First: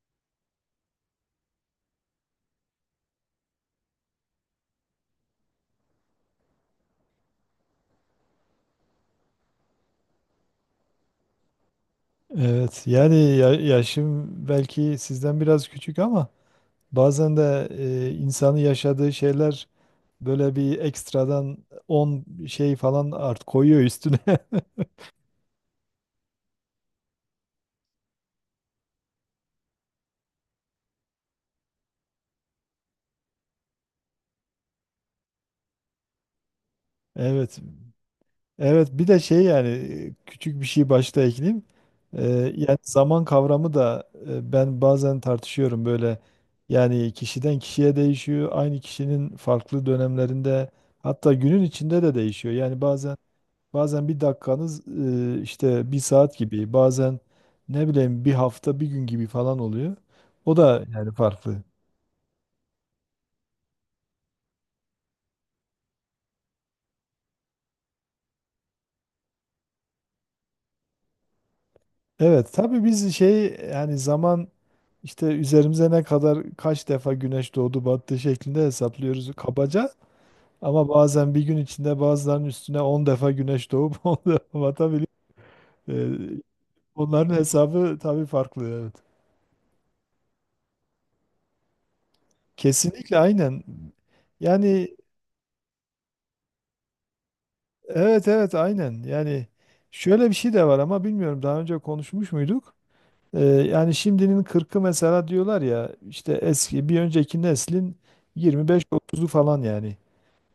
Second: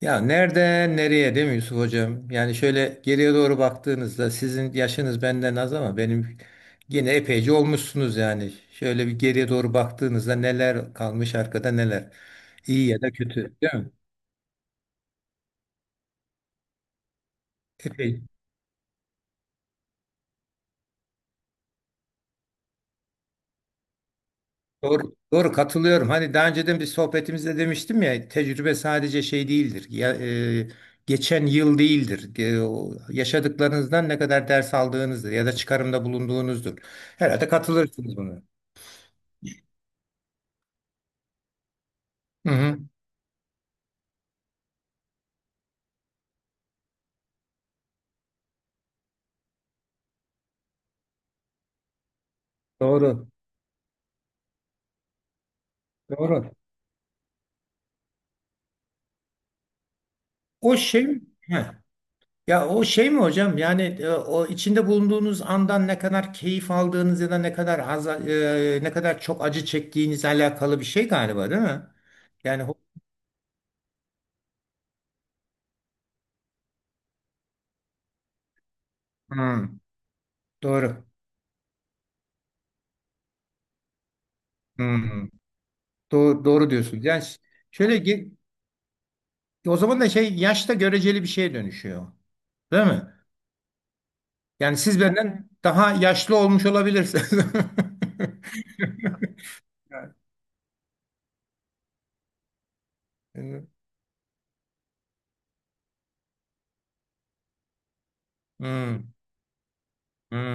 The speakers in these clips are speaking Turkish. Ya nereden nereye değil mi Yusuf hocam? Yani şöyle geriye doğru baktığınızda sizin yaşınız benden az ama benim yine epeyce olmuşsunuz yani. Şöyle bir geriye doğru baktığınızda neler kalmış arkada neler. Evet İyi ya da yani kötü değil mi? yaşım belki sizden biraz küçük ama bazen de Epey. insanın yaşadığı şeyler böyle bir ekstradan 10 şey falan art koyuyor üstüne. Doğru, doğru katılıyorum. Hani daha önceden bir sohbetimizde demiştim ya tecrübe sadece şey değildir. E, Geçen yıl değildir. O yaşadıklarınızdan ne kadar ders aldığınızdır ya da çıkarımda bulunduğunuzdur. Herhalde Evet. katılırsınız buna. Evet bir de şey yani küçük bir şey başta ekleyeyim. Hı Yani hı. zaman kavramı da ben bazen tartışıyorum böyle. Yani kişiden kişiye değişiyor. Aynı kişinin farklı dönemlerinde hatta günün içinde de değişiyor. Yani bazen Doğru. bazen bir dakikanız işte bir saat Doğru. gibi, bazen ne bileyim bir hafta bir gün gibi falan oluyor. O O da şey. yani farklı. Heh. Ya o şey mi hocam? Yani o içinde bulunduğunuz andan ne kadar keyif aldığınız ya da ne kadar az ne kadar çok acı çektiğinizle alakalı bir şey galiba, değil mi? Evet Yani ho- tabii biz şey yani zaman işte üzerimize ne kadar kaç defa güneş doğdu battı şeklinde hesaplıyoruz Hmm, kabaca. Ama doğru. bazen bir gün içinde bazılarının üstüne 10 defa güneş doğup 10 defa batabiliyor. Hmm, E, doğru. Doğru diyorsunuz. Onların şöyle hesabı tabii ge- farklı, evet. O zaman da şey, yaşta göreceli bir şeye dönüşüyor. Değil mi? Kesinlikle, aynen. Yani Yani siz benden daha yaşlı olmuş olabilirsiniz. evet evet aynen. Yani şöyle bir şey de var, ama bilmiyorum daha önce konuşmuş muyduk? Hmm, Yani şimdinin 40'ı mesela diyorlar ya, işte eski bir önceki neslin hmm, 25-30'u falan yani.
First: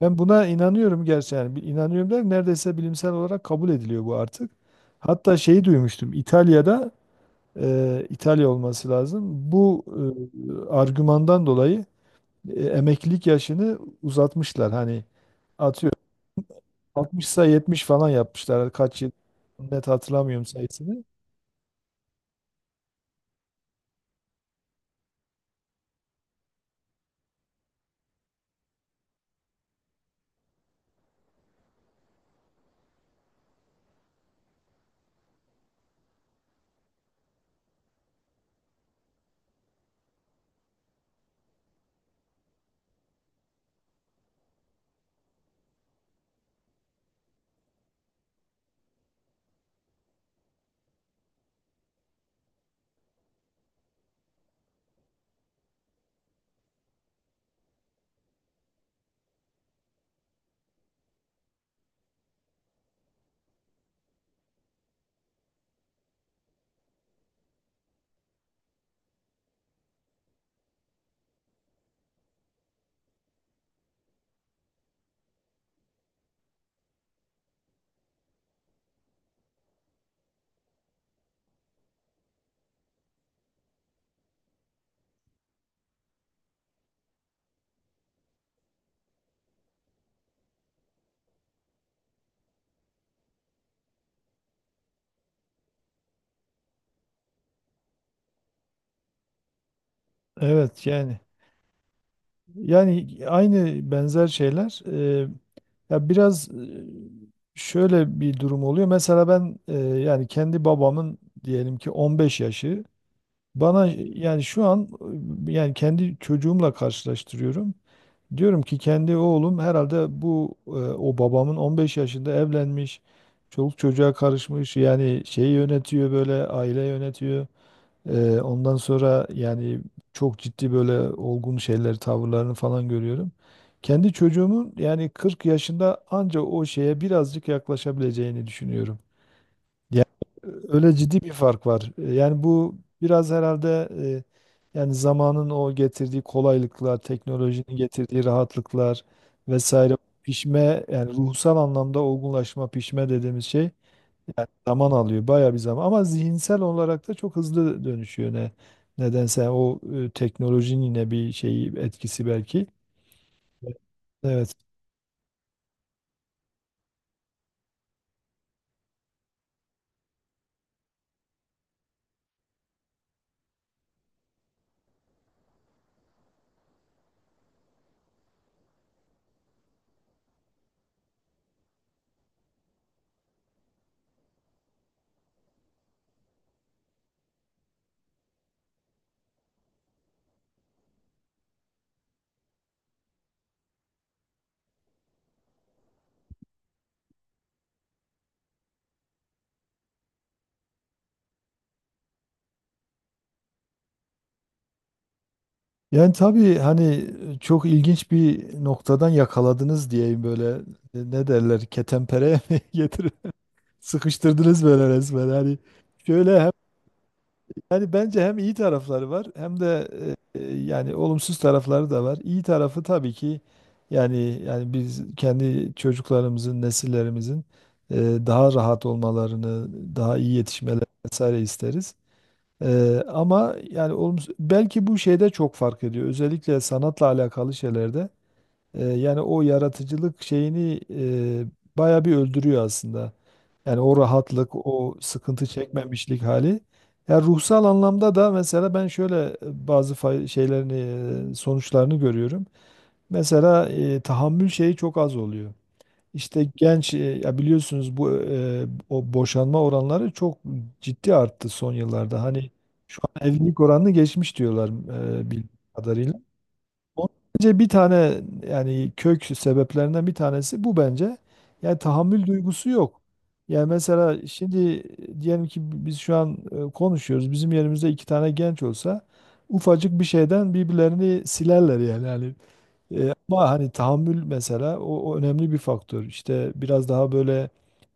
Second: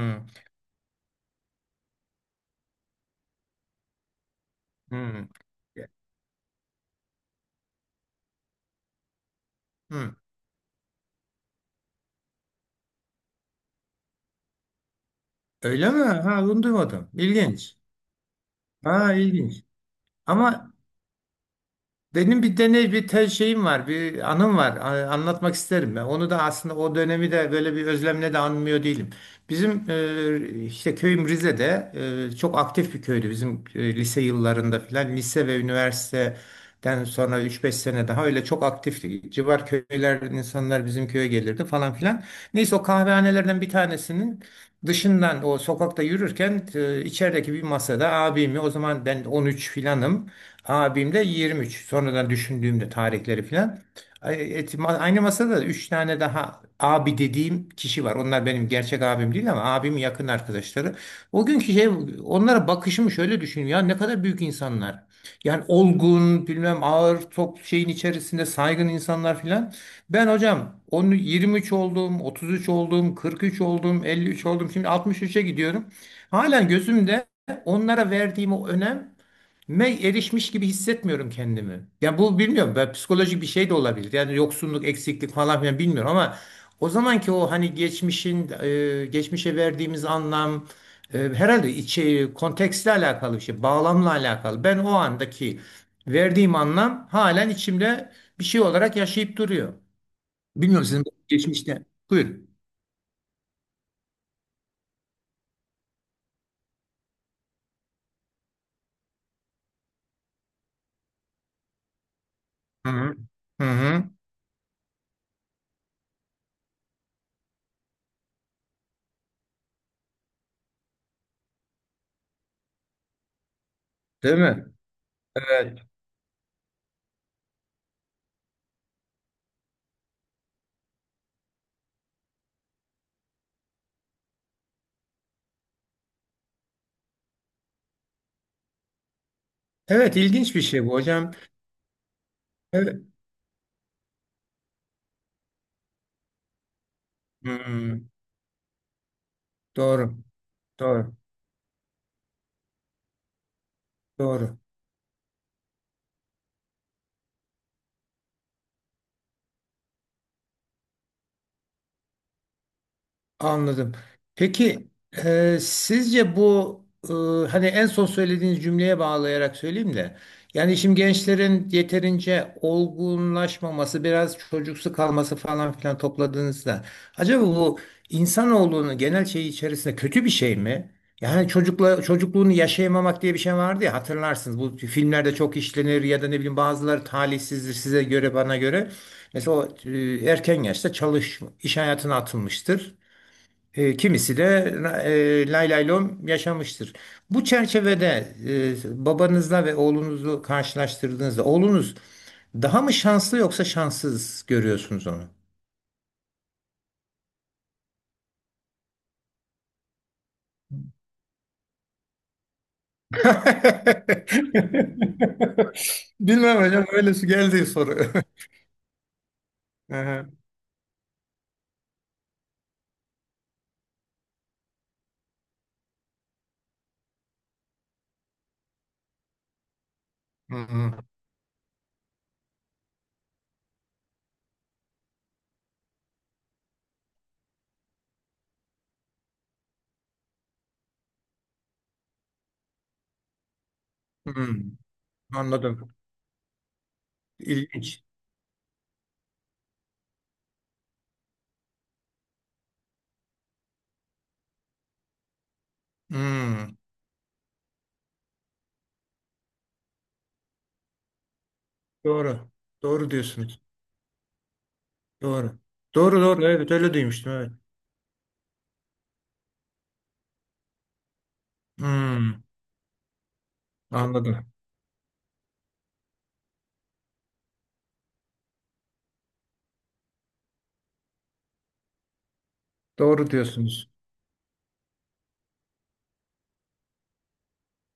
Ben buna inanıyorum, gerçi yani inanıyorum der, neredeyse bilimsel olarak kabul ediliyor bu artık. hmm. Hatta şeyi duymuştum, İtalya'da İtalya olması lazım. Bu Hmm. Argümandan dolayı emeklilik yaşını uzatmışlar hani. Öyle mi? Ha, bunu duymadım. 60'sa İlginç. 70 falan yapmışlar. Kaç yıl Ha, ilginç. net hatırlamıyorum Ama sayısını. benim bir deney, bir te şeyim var, bir anım var. Anlatmak isterim ben. Onu da aslında o dönemi de böyle bir özlemle de anmıyor değilim. Bizim işte köyüm Rize'de çok aktif bir köydü bizim, lise yıllarında filan. Lise ve üniversiteden sonra üç beş sene daha öyle çok aktifti. Civar köylerden insanlar bizim köye gelirdi falan filan. Neyse, o kahvehanelerden bir tanesinin dışından o sokakta yürürken, içerideki bir masada abimi, o zaman ben 13 filanım. Abimde de 23. Sonradan düşündüğümde tarihleri filan. Aynı masada da 3 tane daha abi dediğim kişi var. Onlar benim gerçek abim değil ama abimin yakın arkadaşları. O günkü şey, onlara bakışımı şöyle düşünüyorum. Ya ne kadar büyük insanlar. Yani olgun, bilmem, ağır top şeyin içerisinde saygın insanlar filan. Ben hocam onu 23 oldum, 33 oldum, 43 oldum, 53 oldum. Şimdi 63'e gidiyorum. Halen gözümde onlara verdiğim o önem erişmiş gibi hissetmiyorum kendimi. Ya bu bilmiyorum, ben, psikolojik bir şey de olabilir. Yani yoksunluk, eksiklik falan filan bilmiyorum ama o zamanki, o hani geçmişin, geçmişe verdiğimiz anlam, herhalde içi kontekstle alakalı bir şey, bağlamla alakalı. Ben o andaki verdiğim anlam halen içimde bir şey olarak yaşayıp duruyor. Bilmiyorum Evet sizin yani geçmişte. Buyurun. Aynı benzer şeyler e, ya biraz şöyle bir durum oluyor. Mesela ben yani kendi babamın diyelim ki 15 yaşı Hı hı. Hı bana hı. yani şu an yani kendi çocuğumla karşılaştırıyorum. Diyorum ki kendi oğlum herhalde bu o babamın 15 yaşında evlenmiş, çoluk çocuğa Değil mi? karışmış, yani şeyi Evet. yönetiyor, böyle aile yönetiyor. Ondan sonra yani çok ciddi böyle olgun şeyler, tavırlarını falan görüyorum. Kendi çocuğumun yani 40 yaşında anca o şeye birazcık yaklaşabileceğini düşünüyorum. Yani Evet, ilginç bir şey bu öyle ciddi bir hocam. fark var. Yani bu Evet. biraz herhalde yani zamanın o getirdiği kolaylıklar, Hı teknolojinin hı. getirdiği rahatlıklar vesaire, Doğru. pişme yani Doğru. ruhsal anlamda olgunlaşma, pişme dediğimiz şey Doğru. zaman alıyor, bayağı bir zaman. Ama zihinsel olarak da çok hızlı dönüşüyor ne nedense, o teknolojinin yine bir şeyi etkisi belki. Anladım. Evet. Peki, sizce bu, e, hani en son söylediğiniz cümleye bağlayarak söyleyeyim de, yani şimdi gençlerin yeterince olgunlaşmaması, biraz çocuksu kalması falan filan topladığınızda, acaba bu insanoğlunun genel şeyi içerisinde kötü bir şey mi? Yani çocukla çocukluğunu yaşayamamak diye bir şey vardı ya, hatırlarsınız, bu filmlerde çok işlenir ya da ne bileyim, bazıları talihsizdir size göre, bana göre. Mesela o, erken yaşta çalış, iş hayatına atılmıştır. Kimisi de lay lay lom yaşamıştır. Bu çerçevede, babanızla ve oğlunuzu karşılaştırdığınızda oğlunuz daha mı şanslı, yoksa şanssız görüyorsunuz onu? Yani tabii hani çok ilginç bir noktadan yakaladınız diyeyim böyle. Ne derler ketenpereye mi getirir, sıkıştırdınız böyle resmen hani şöyle. Bilmem hocam, öyle su geldi Yani soru. bence hem iyi tarafları var hem de Aha. Yani olumsuz tarafları da var. İyi tarafı tabii ki yani biz kendi çocuklarımızın, nesillerimizin e, daha rahat olmalarını, daha iyi Hı yetişmelerini hı. vesaire isteriz. Ama yani olumsuz, belki bu şeyde çok fark ediyor. Özellikle sanatla alakalı şeylerde. Yani o yaratıcılık şeyini baya bir öldürüyor aslında. Yani o rahatlık, Hı. o sıkıntı Anladım. çekmemişlik hali. Ya ruhsal İlginç. anlamda da mesela ben şöyle şeylerini, sonuçlarını görüyorum. Mesela tahammül şeyi çok az oluyor. İşte Hı. genç, ya biliyorsunuz bu o boşanma oranları çok ciddi arttı son yıllarda. Hani Doğru. şu Doğru an evlilik diyorsunuz. oranını geçmiş diyorlar bildiğim Doğru. kadarıyla. Doğru doğru, evet, öyle Onun duymuştum, evet. Bence bir tane yani kök sebeplerinden bir tanesi bu bence. Yani tahammül Hı. duygusu yok. Yani mesela Anladım. şimdi diyelim ki biz şu an konuşuyoruz. Bizim yerimizde iki tane genç olsa ufacık bir şeyden birbirlerini silerler yani. Yani Doğru ama hani diyorsunuz. tahammül mesela o önemli bir faktör. İşte biraz daha böyle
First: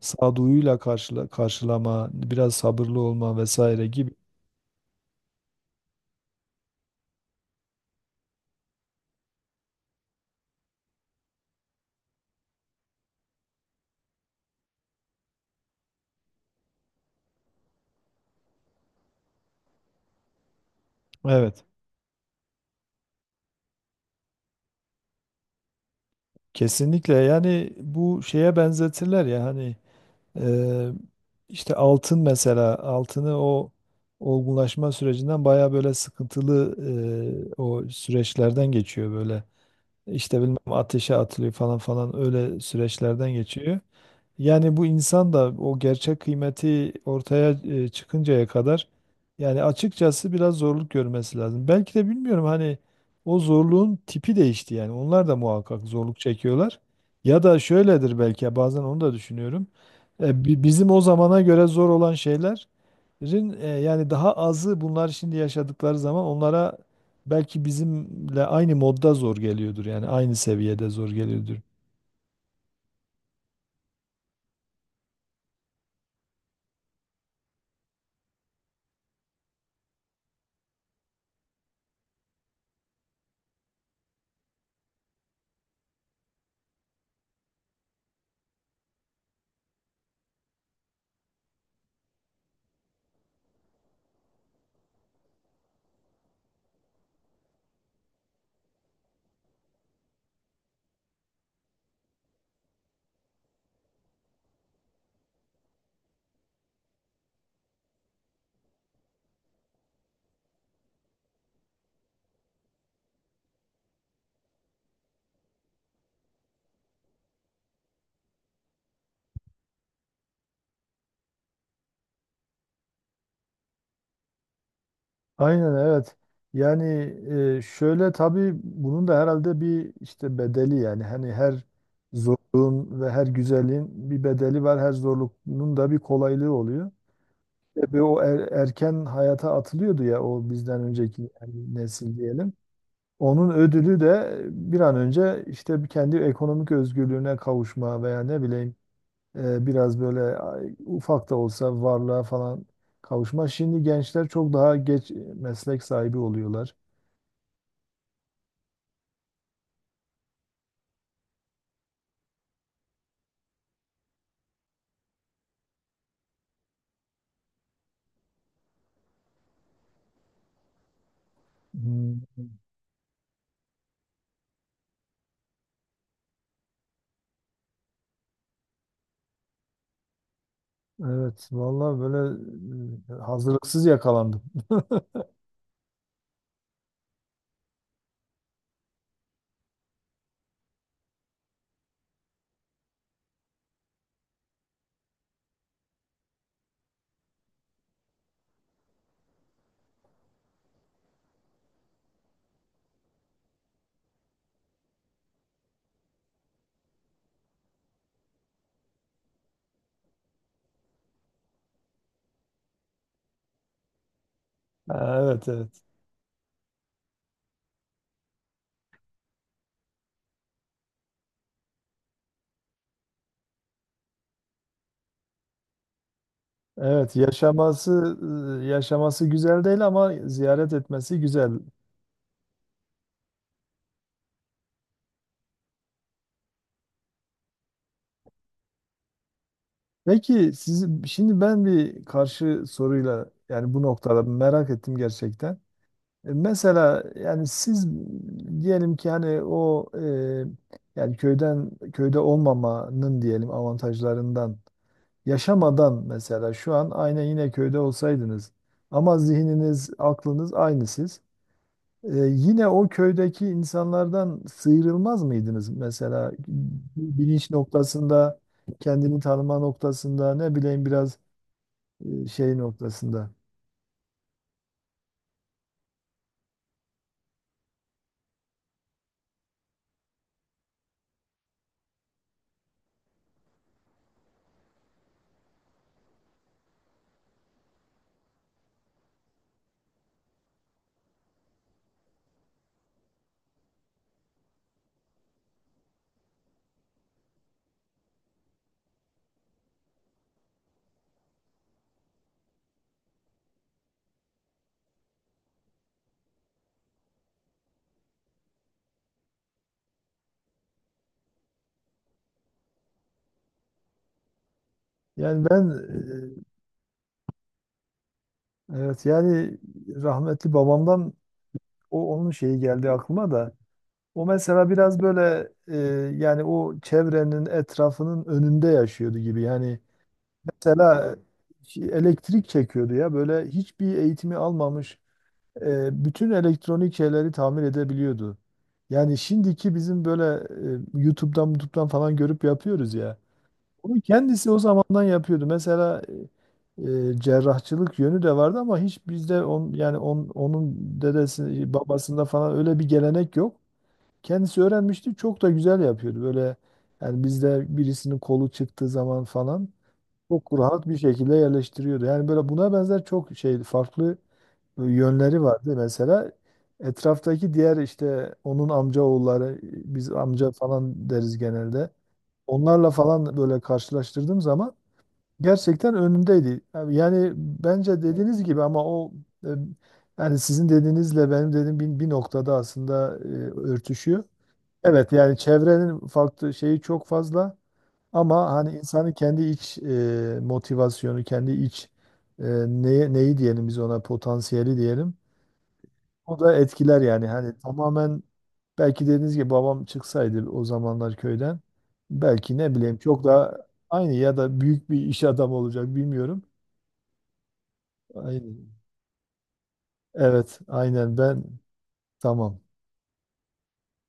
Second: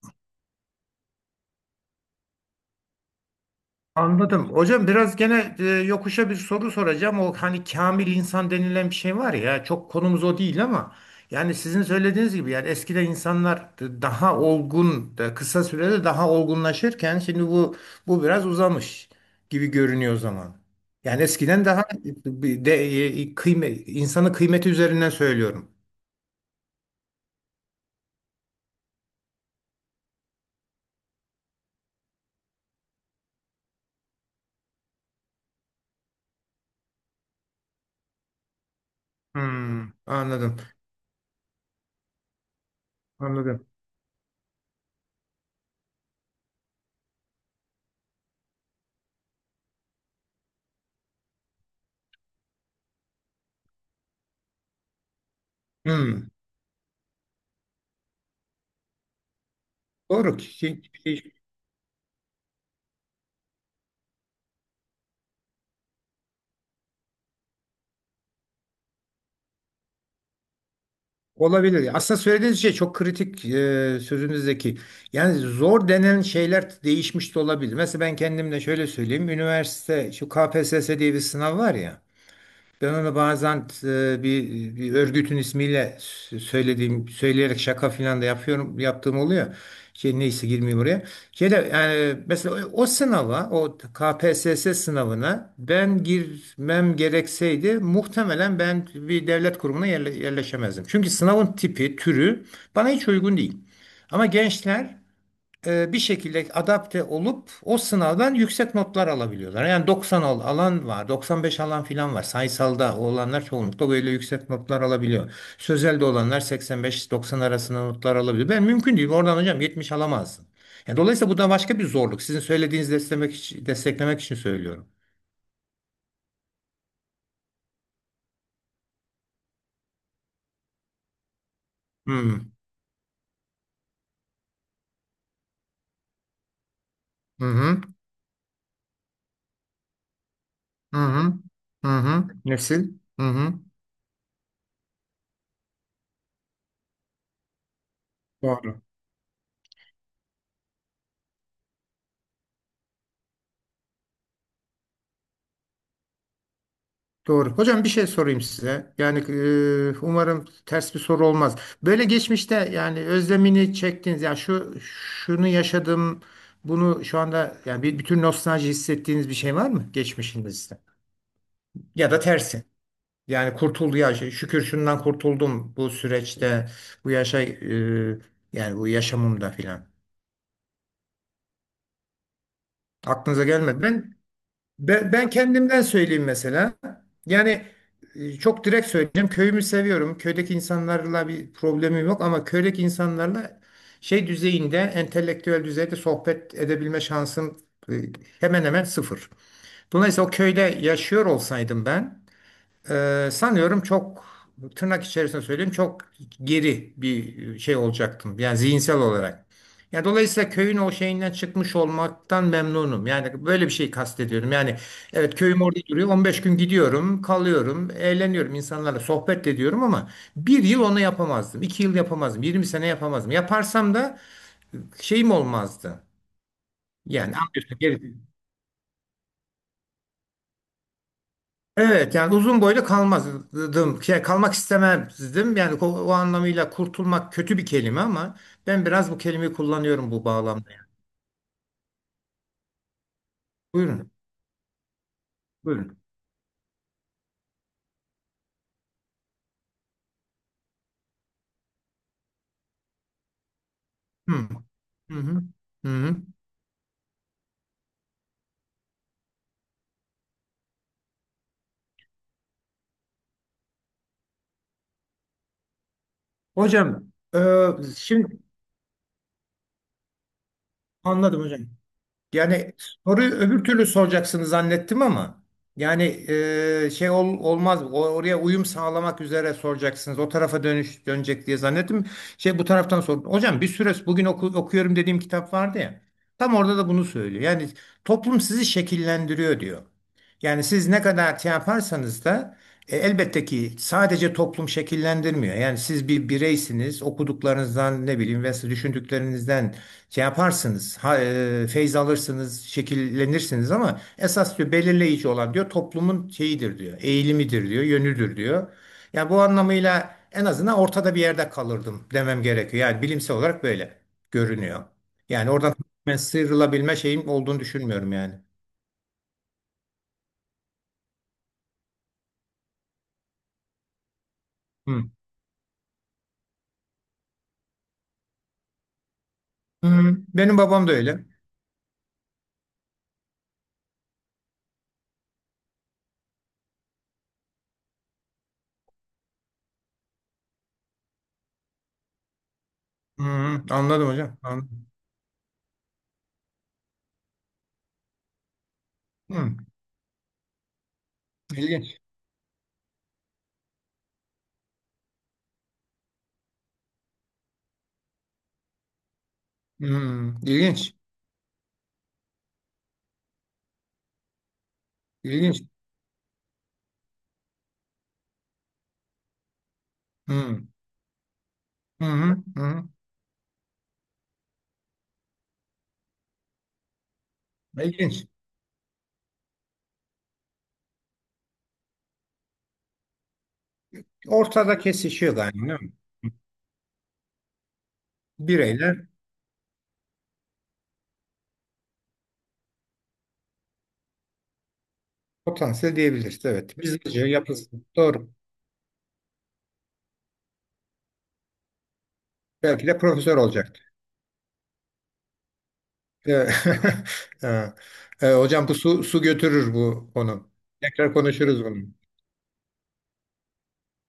sağduyuyla karşılama, biraz sabırlı olma vesaire gibi. Anladım. Hocam, biraz gene yokuşa bir soru soracağım. O hani kamil insan denilen bir şey var ya, çok konumuz o değil ama, yani sizin söylediğiniz gibi, yani eskiden insanlar daha olgun da kısa sürede daha olgunlaşırken, şimdi bu, bu biraz uzamış gibi görünüyor o zaman. Yani Evet. eskiden daha bir de, insanın kıymeti üzerinden söylüyorum. Kesinlikle yani bu şeye benzetirler ya hani. Ee, işte altın, mesela altını o olgunlaşma sürecinden baya böyle sıkıntılı o süreçlerden geçiyor böyle. Hmm, İşte bilmem anladım. ateşe atılıyor falan falan, öyle süreçlerden Anladım. geçiyor. Yani bu insan da o gerçek kıymeti ortaya çıkıncaya kadar yani açıkçası biraz zorluk görmesi lazım. Belki de bilmiyorum hani o zorluğun tipi değişti yani. Onlar da muhakkak zorluk Hmm, çekiyorlar. Ya da şöyledir belki, ya bazen onu da düşünüyorum. doğru. Ki Bizim o zamana göre zor olan şeyler, yani daha azı bunlar şimdi yaşadıkları zaman onlara belki bizimle aynı modda zor geliyordur. Yani aynı seviyede zor geliyordur. olabilir. Aslında söylediğiniz şey çok kritik, sözünüzdeki. Yani zor denen şeyler değişmiş de olabilir. Mesela ben kendimle şöyle söyleyeyim. Üniversite, şu KPSS diye bir sınav var ya. Ben onu bazen, bir örgütün ismiyle söylediğim, söyleyerek şaka filan da yapıyorum, yaptığım oluyor. Şey, neyse, girmeyeyim oraya. Şey de, yani mesela o sınava, o KPSS sınavına ben girmem gerekseydi, muhtemelen ben bir devlet kurumuna yerleşemezdim. Çünkü sınavın tipi, türü bana hiç uygun değil. Ama gençler bir şekilde adapte olup o sınavdan yüksek notlar alabiliyorlar. Yani 90 alan var, 95 alan filan var. Sayısalda olanlar çoğunlukla böyle yüksek notlar alabiliyor. Sözelde olanlar 85-90 arasında notlar alabiliyor. Ben mümkün değil. Oradan hocam 70 alamazsın. Yani dolayısıyla bu da başka bir zorluk. Sizin söylediğinizi desteklemek için söylüyorum. Aynen, evet. Yani şöyle tabii bunun da herhalde bir işte bedeli, yani hani her Hmm. zorluğun ve her güzelliğin bir bedeli var. Her zorluğun da bir kolaylığı oluyor. Hı hı. Tabii erken hayata atılıyordu ya o bizden Hı önceki hı. yani Hı hı. Hı nesil hı. diyelim. Nesil. Hı Onun hı. ödülü de bir an önce işte kendi ekonomik özgürlüğüne kavuşma veya ne bileyim Doğru. Biraz böyle ay, ufak da olsa varlığa falan kavuşma. Şimdi gençler çok daha geç meslek sahibi oluyorlar. Doğru. Hocam, bir şey sorayım size. Yani umarım ters bir soru olmaz. Böyle geçmişte, yani özlemini çektiğiniz, ya şu şunu yaşadım, bunu şu anda, yani bir bütün nostalji hissettiğiniz bir şey var mı geçmişinizde? Ya da Hmm. tersi. Yani kurtuldu ya, şey, şükür şundan kurtuldum bu süreçte, bu yaşa, yani bu yaşamımda filan. Evet, vallahi böyle Aklınıza gelmedi. hazırlıksız yakalandım. Ben, kendimden söyleyeyim mesela. Yani, çok direkt söyleyeceğim. Köyümü seviyorum. Köydeki insanlarla bir problemim yok ama köydeki insanlarla şey düzeyinde, entelektüel düzeyde sohbet edebilme şansım, e, hemen hemen sıfır. Dolayısıyla o köyde yaşıyor olsaydım ben, sanıyorum çok, tırnak içerisinde söyleyeyim, çok geri bir şey olacaktım. Yani zihinsel olarak. Yani dolayısıyla köyün o şeyinden çıkmış olmaktan memnunum. Yani böyle bir şey kastediyorum. Yani Ha, evet, evet, köyüm evet. orada duruyor. 15 gün gidiyorum, kalıyorum, eğleniyorum, insanlarla sohbet ediyorum ama bir yıl onu yapamazdım, 2 yıl yapamazdım, 20 sene yapamazdım. Yaparsam da şeyim olmazdı. Evet, Yani anlıyorsun. Yaşaması yaşaması güzel değil ama ziyaret etmesi güzel. Evet yani uzun boylu kalmazdım. Şey, kalmak istemezdim. Yani o, o anlamıyla kurtulmak kötü bir kelime ama ben biraz bu kelimeyi kullanıyorum bu Peki bağlamda. siz şimdi, ben bir karşı soruyla yani bu Buyurun. noktada merak ettim gerçekten. Buyurun. Mesela yani siz diyelim ki hani yani köyde olmamanın diyelim Hı hı. avantajlarından Hı hı. yaşamadan, Hı. mesela şu an aynı yine köyde olsaydınız ama zihniniz, aklınız aynı siz. Yine o köydeki insanlardan sıyrılmaz mıydınız mesela, Hocam. bilinç Ee, Şimdi noktasında, kendini tanıma noktasında, ne bileyim biraz anladım hocam. Şey Yani noktasında. soruyu öbür türlü soracaksınız zannettim ama, yani olmaz, oraya uyum sağlamak üzere soracaksınız, o tarafa dönüş dönecek diye zannettim. Şey, bu taraftan sordum hocam, bir süre bugün okuyorum dediğim kitap vardı ya, tam orada da bunu söylüyor. Yani toplum sizi şekillendiriyor diyor, yani siz ne kadar şey yaparsanız da, elbette ki sadece toplum şekillendirmiyor, yani siz bir bireysiniz, okuduklarınızdan ne bileyim ve düşündüklerinizden şey yaparsınız, feyz alırsınız, şekillenirsiniz ama esas diyor belirleyici olan, diyor toplumun şeyidir diyor, eğilimidir diyor, yönüdür diyor. Yani bu anlamıyla en azından ortada bir yerde kalırdım demem gerekiyor. Yani bilimsel olarak böyle görünüyor. Yani Yani ben oradan tamamen sıyrılabilme şeyim olduğunu düşünmüyorum yani. Evet yani rahmetli babamdan, o onun şeyi geldi aklıma da. O mesela biraz Hı. böyle yani o çevrenin etrafının önünde yaşıyordu gibi. Yani Hı. Benim babam da mesela öyle. şey, elektrik çekiyordu ya böyle, hiçbir eğitimi almamış bütün elektronik şeyleri tamir edebiliyordu. Yani şimdiki bizim böyle YouTube'dan falan görüp yapıyoruz ya. Hı, Bunu anladım hocam. kendisi o Anladım. zamandan yapıyordu. Mesela e, cerrahçılık yönü de vardı ama hiç bizde Hı. Onun dedesi İlginç. babasında falan öyle bir gelenek yok. Kendisi öğrenmişti. Çok da güzel yapıyordu. Böyle yani bizde birisinin kolu çıktığı zaman falan Hı. çok rahat İlginç. bir şekilde yerleştiriyordu. Yani böyle buna benzer çok şey farklı yönleri İlginç. vardı. Mesela etraftaki diğer işte onun amca oğulları, biz amca Hı. falan deriz genelde. Hı hı. Hı. Onlarla falan böyle karşılaştırdığım zaman gerçekten önündeydi. Yani bence İlginç. dediğiniz gibi, ama e, yani sizin dediğinizle benim dediğim bir noktada aslında örtüşüyor. Ortada Evet yani kesişiyor yani, değil mi? çevrenin farklı şeyi çok fazla, ama hani Bireyler, insanın kendi iç motivasyonu, kendi iç neyi diyelim, biz ona potansiyeli diyelim. potansiyel O diyebiliriz. da Evet. Biz etkiler yani, hani yapısı. tamamen Doğru. belki dediğiniz gibi babam çıksaydı o zamanlar köyden belki ne Belki bileyim de çok profesör daha olacaktı. aynı ya da büyük bir iş adamı olacak, bilmiyorum. Evet. Ha. Hocam bu Aynen. Su götürür bu konu. Evet, Tekrar aynen ben. konuşuruz bunu. Tamam.